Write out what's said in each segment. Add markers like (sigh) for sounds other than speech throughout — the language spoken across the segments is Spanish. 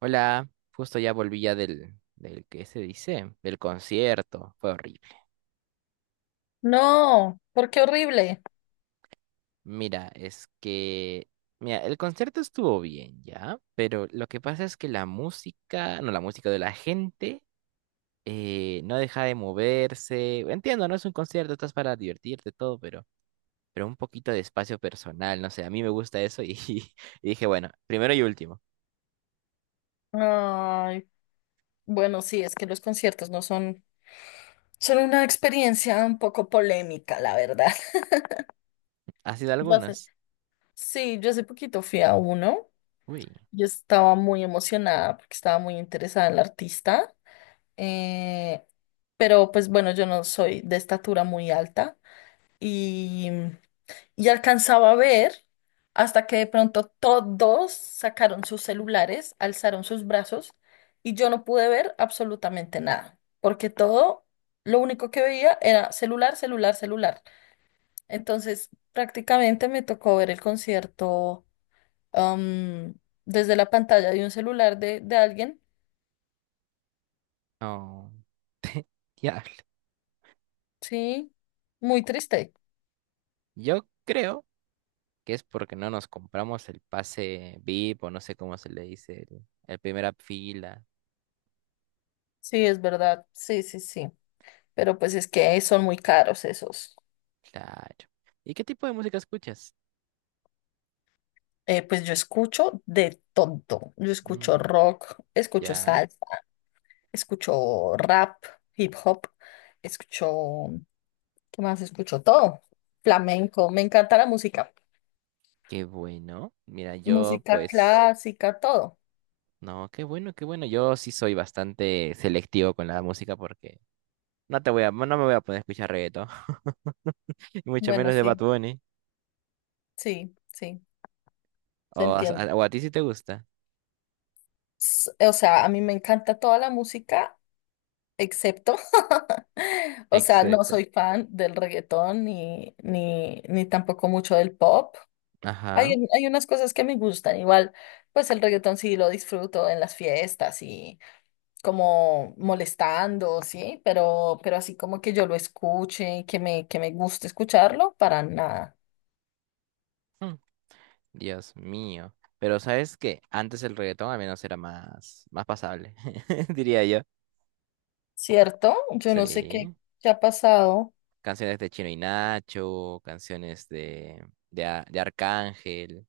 Hola, justo ya volví ya del, ¿qué se dice? Del concierto, fue horrible. No, porque horrible. Mira, es que, mira, el concierto estuvo bien ya, pero lo que pasa es que la música, no, la música de la gente no deja de moverse. Entiendo, no es un concierto, estás para divertirte todo, pero un poquito de espacio personal, no sé, a mí me gusta eso y, (laughs) y dije, bueno, primero y último. Ay, bueno, sí, es que los conciertos no son, son una experiencia un poco polémica, la verdad. (laughs) ¿Has sido Yo hace, algunas? sí, yo hace poquito fui a uno. Uy, Yo estaba muy emocionada porque estaba muy interesada en la artista. eh, pero pues bueno, yo no soy de estatura muy alta y y alcanzaba a ver hasta que de pronto todos sacaron sus celulares, alzaron sus brazos y yo no pude ver absolutamente nada, porque lo único que veía era celular, celular, celular. Entonces, prácticamente me tocó ver el concierto am, desde la pantalla de un celular de alguien, no, ya. sí, muy triste. Yo creo que es porque no nos compramos el pase VIP o no sé cómo se le dice, el primera fila. Sí, es verdad, sí, sí, sí, pero pues es que son muy caros esos. Claro. ¿Y qué tipo de música escuchas? Pues yo escucho de todo. Yo escucho Mm, rock, escucho ya, salsa, escucho rap, hip hop, escucho, ¿qué más? Escucho todo. Flamenco, me encanta la música. qué bueno. Mira, yo Música pues, clásica, todo. no, qué bueno, qué bueno. Yo sí soy bastante selectivo con la música porque no te voy a, no me voy a poner a escuchar reggaetón, (laughs) y mucho Bueno, menos de Bad sí, Bunny. sí, sí, O te a, entiendo. a- o a ti si te gusta, O sea, a mí me encanta toda la música, excepto, (laughs) o sea, no etcétera. soy fan del reggaetón ni tampoco mucho del pop. Hay, Ajá. hay unas cosas que me gustan, igual, pues el reggaetón sí lo disfruto en las fiestas y como molestando, sí, pero así como que yo lo escuche y que que me guste escucharlo, para nada, Dios mío. Pero ¿sabes que antes el reggaetón al menos era más pasable, (laughs) diría yo. ¿cierto? Yo no sé Sí. qué ha pasado, Canciones de Chino y Nacho, canciones de Arcángel.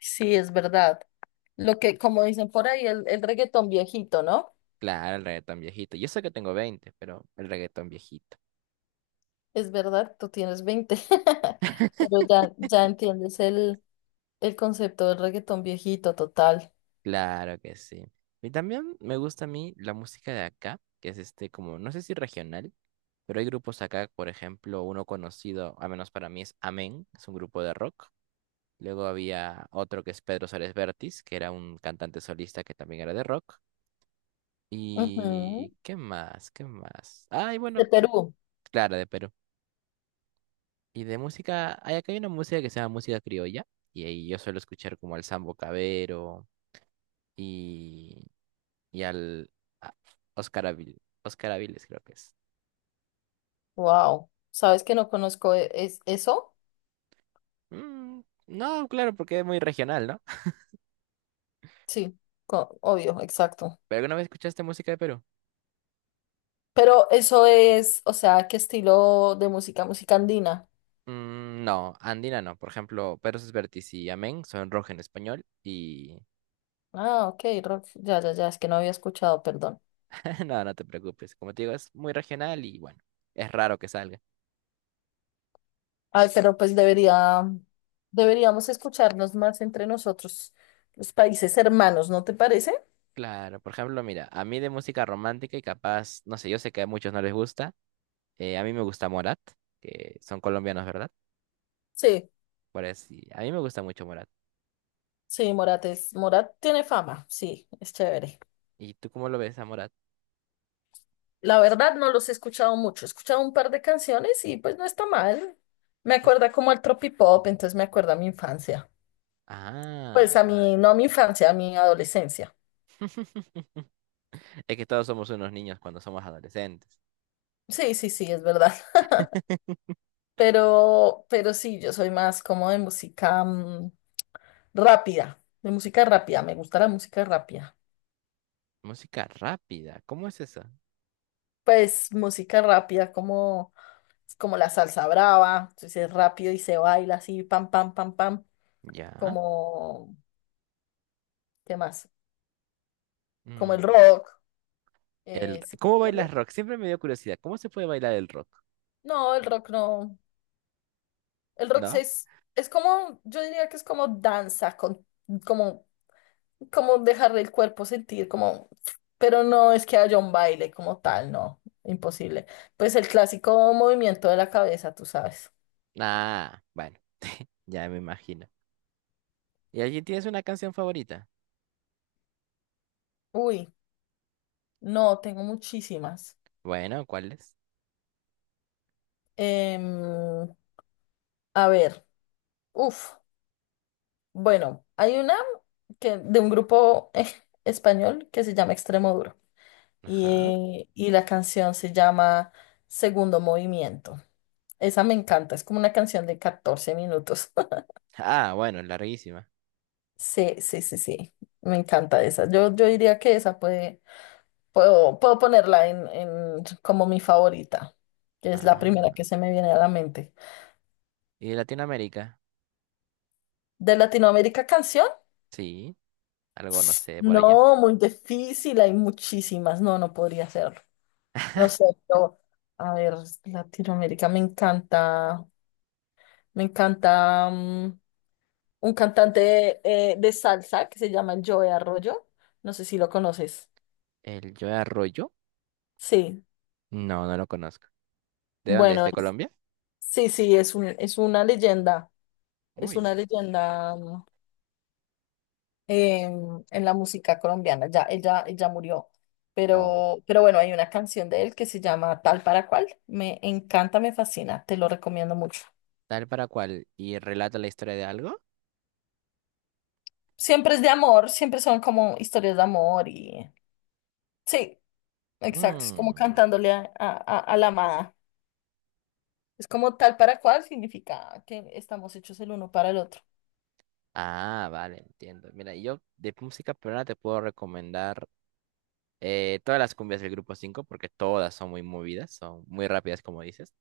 sí, es verdad. Lo que, como dicen por ahí, el reggaetón viejito, ¿no? Claro, el reggaetón viejito. Yo sé que tengo 20, pero el reggaetón viejito. Es verdad, tú tienes 20 (laughs) pero ya, ya entiendes el concepto del reggaetón viejito, total. Claro que sí. Y también me gusta a mí la música de acá, que es este como, no sé si regional, pero hay grupos acá, por ejemplo, uno conocido, al menos para mí es Amén, es un grupo de rock. Luego había otro que es Pedro Suárez Vértiz, que era un cantante solista que también era de rock. Ujú. ¿Y qué más? ¿Qué más? Ay, bueno, De Perú. claro, de Perú. Y de música, hay acá hay una música que se llama música criolla. Y ahí yo suelo escuchar como al Sambo Cabero y, y al a- Oscar Aviles, creo que es. Wow. ¿Sabes que no conozco es eso? Mm, no, claro, porque es muy regional, ¿no? (laughs) Sí, obvio, exacto. ¿Pero alguna vez escuchaste música de Perú? Pero eso es, o sea, ¿qué estilo de música? Música andina. Mm, no, andina no. Por ejemplo, Perros Vertis y Amén son rock en español y. Ah, ok, rock. Ya, ya, ya, es que no había escuchado, perdón. (laughs) No, no te preocupes. Como te digo, es muy regional y bueno, es raro que salga. Ay, pero pues deberíamos escucharnos más entre nosotros, los países hermanos, ¿no te parece? Claro, por ejemplo, mira, a mí de música romántica y capaz, no sé, yo sé que a muchos no les gusta. A mí me gusta Morat, que son colombianos, ¿verdad? Sí. Por así, a mí me gusta mucho Morat. Sí, Morat tiene fama, sí, es chévere. ¿Y tú cómo lo ves a Morat? La verdad no los he escuchado mucho, he escuchado un par de canciones y pues no está mal. Me Es- acuerda como al tropipop, entonces me acuerda a mi infancia. Pues Ah, a mi, no a mi infancia, a mi adolescencia. (laughs) es que todos somos unos niños cuando somos adolescentes. Sí, sí, sí, es verdad. (laughs) (laughs) Pero sí, yo soy más como de música rápida, de música rápida, me gusta la música rápida. Música rápida, ¿cómo es eso? Pues música rápida como la salsa brava, entonces es rápido y se baila así, pam, pam, pam, pam Ya. como ¿Qué más? Como el mm, rock, ¿sí me ¿cómo entiendes? bailas rock? Siempre me dio curiosidad. ¿Cómo se puede bailar el rock? No, el rock no. El rock sí ¿No? Es como, yo diría que es como danza, como, como dejar el cuerpo sentir, como, pero no es que haya un baile como tal, no, imposible. Pues el clásico movimiento de la cabeza, tú sabes. Ah, bueno. Ya me imagino. ¿Y allí tienes una canción favorita? Uy, no, tengo muchísimas. Bueno, ¿cuál es? Em, a ver, uf, bueno, hay una que, de un grupo (laughs) español que se llama Extremoduro. Ajá. Y la canción se llama Segundo Movimiento. Esa me encanta, es como una canción de 14 minutos. (laughs) Ah, bueno, larguísima. Sí, sí, sí, sí, me encanta esa. Yo diría que esa puedo, puedo ponerla en como mi favorita, que es la primera que Ah. se me viene a la mente. ¿Y de Latinoamérica? ¿De Latinoamérica canción? Sí, algo no sé por allá. No, muy difícil, hay muchísimas. No, no podría hacerlo. No (laughs) sé, yo, a ver, Latinoamérica me encanta, me encanta. Un cantante de salsa que se llama el Joe Arroyo. No sé si lo conoces. ¿El Joe Arroyo? Sí, No, no lo conozco. ¿De dónde es? bueno, ¿De Colombia? sí, sí, es Uy. una leyenda en la música colombiana. Ya, ella murió. Oh. Pero bueno, hay una canción de él que se llama Tal para cual. Me encanta, me fascina, te lo recomiendo mucho. ¿Tal para cual? ¿Y relata la historia de algo? Siempre es de amor, siempre son como historias de amor y sí, exacto, es como Mm. cantándole a la amada. Es como tal para cual significa que estamos hechos el uno para el otro. Ah, vale, entiendo. Mira, yo de música peruana te puedo recomendar todas las cumbias del Grupo 5 porque todas son muy movidas, son muy rápidas, como dices.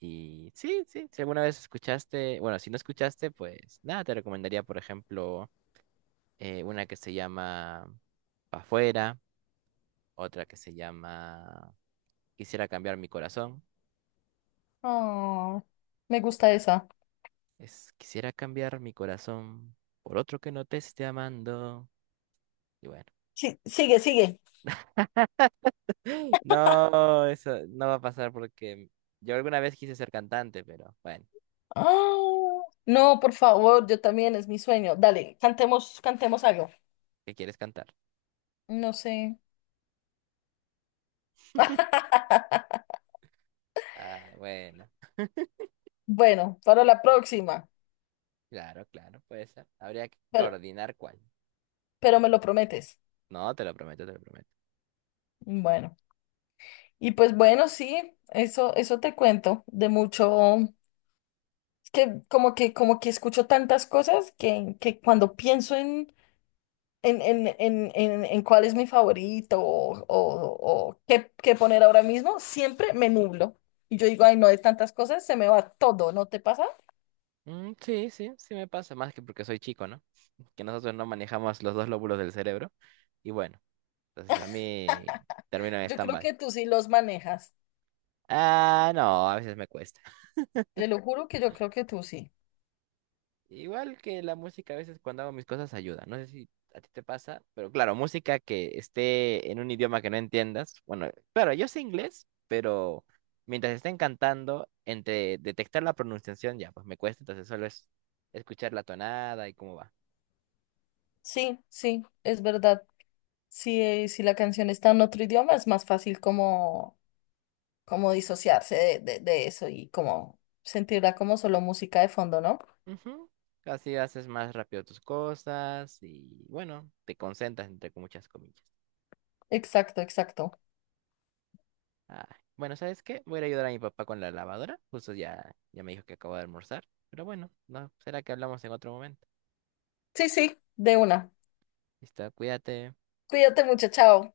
Y sí, sí, si alguna vez escuchaste, bueno, si no escuchaste, pues nada, te recomendaría, por ejemplo, una que se llama Pa' Fuera, otra que se llama Quisiera cambiar mi corazón. Ah, me gusta esa. Es Quisiera cambiar mi corazón por otro que no te esté amando. Y bueno, Sí, sigue, sigue. (gasps) no, eso no va a pasar porque yo alguna vez quise ser cantante, pero bueno, Ah, no, por favor, yo también es mi sueño. Dale, cantemos, cantemos algo. ¿qué quieres cantar? No sé. (laughs) Ah, bueno, Bueno, para la próxima, claro, claro, puede ser. Habría que pero, coordinar cuál. pero me lo prometes. No, te lo prometo, te lo prometo. Bueno, y pues bueno, sí, eso te cuento de mucho, es que como que, como que escucho tantas cosas que cuando pienso en cuál es mi favorito o qué, qué poner ahora mismo, siempre me nublo. Y yo digo, ay, no, de tantas cosas se me va todo, ¿no te pasa? Mm, sí, sí, sí me pasa, más que porque soy chico, ¿no? Que nosotros no manejamos los dos lóbulos del cerebro. Y bueno, entonces a mí termino en Yo creo stand-by. que tú sí los manejas. Ah, no, a veces me cuesta. Te lo juro que yo creo que tú sí. Igual que la música, a veces cuando hago mis cosas ayuda. No sé si a ti te pasa, pero claro, música que esté en un idioma que no entiendas. Bueno, claro, yo sé inglés, pero mientras estén cantando, entre detectar la pronunciación ya, pues me cuesta, entonces solo es escuchar la tonada y cómo va. Sí, sí, es verdad. Si, si la canción está en otro idioma, es más fácil como, como disociarse de eso y como sentirla como solo música de fondo, ¿no? Ujú. Así haces más rápido tus cosas y bueno, te concentras entre muchas comillas. Exacto, exacto. Ay, bueno, ¿sabes qué? Voy a ir a ayudar a mi papá con la lavadora. Justo ya, ya me dijo que acabo de almorzar. Pero bueno, no, será que hablamos en otro momento. Sí, sí, de una. Listo, cuídate. Cuídate mucho, chao.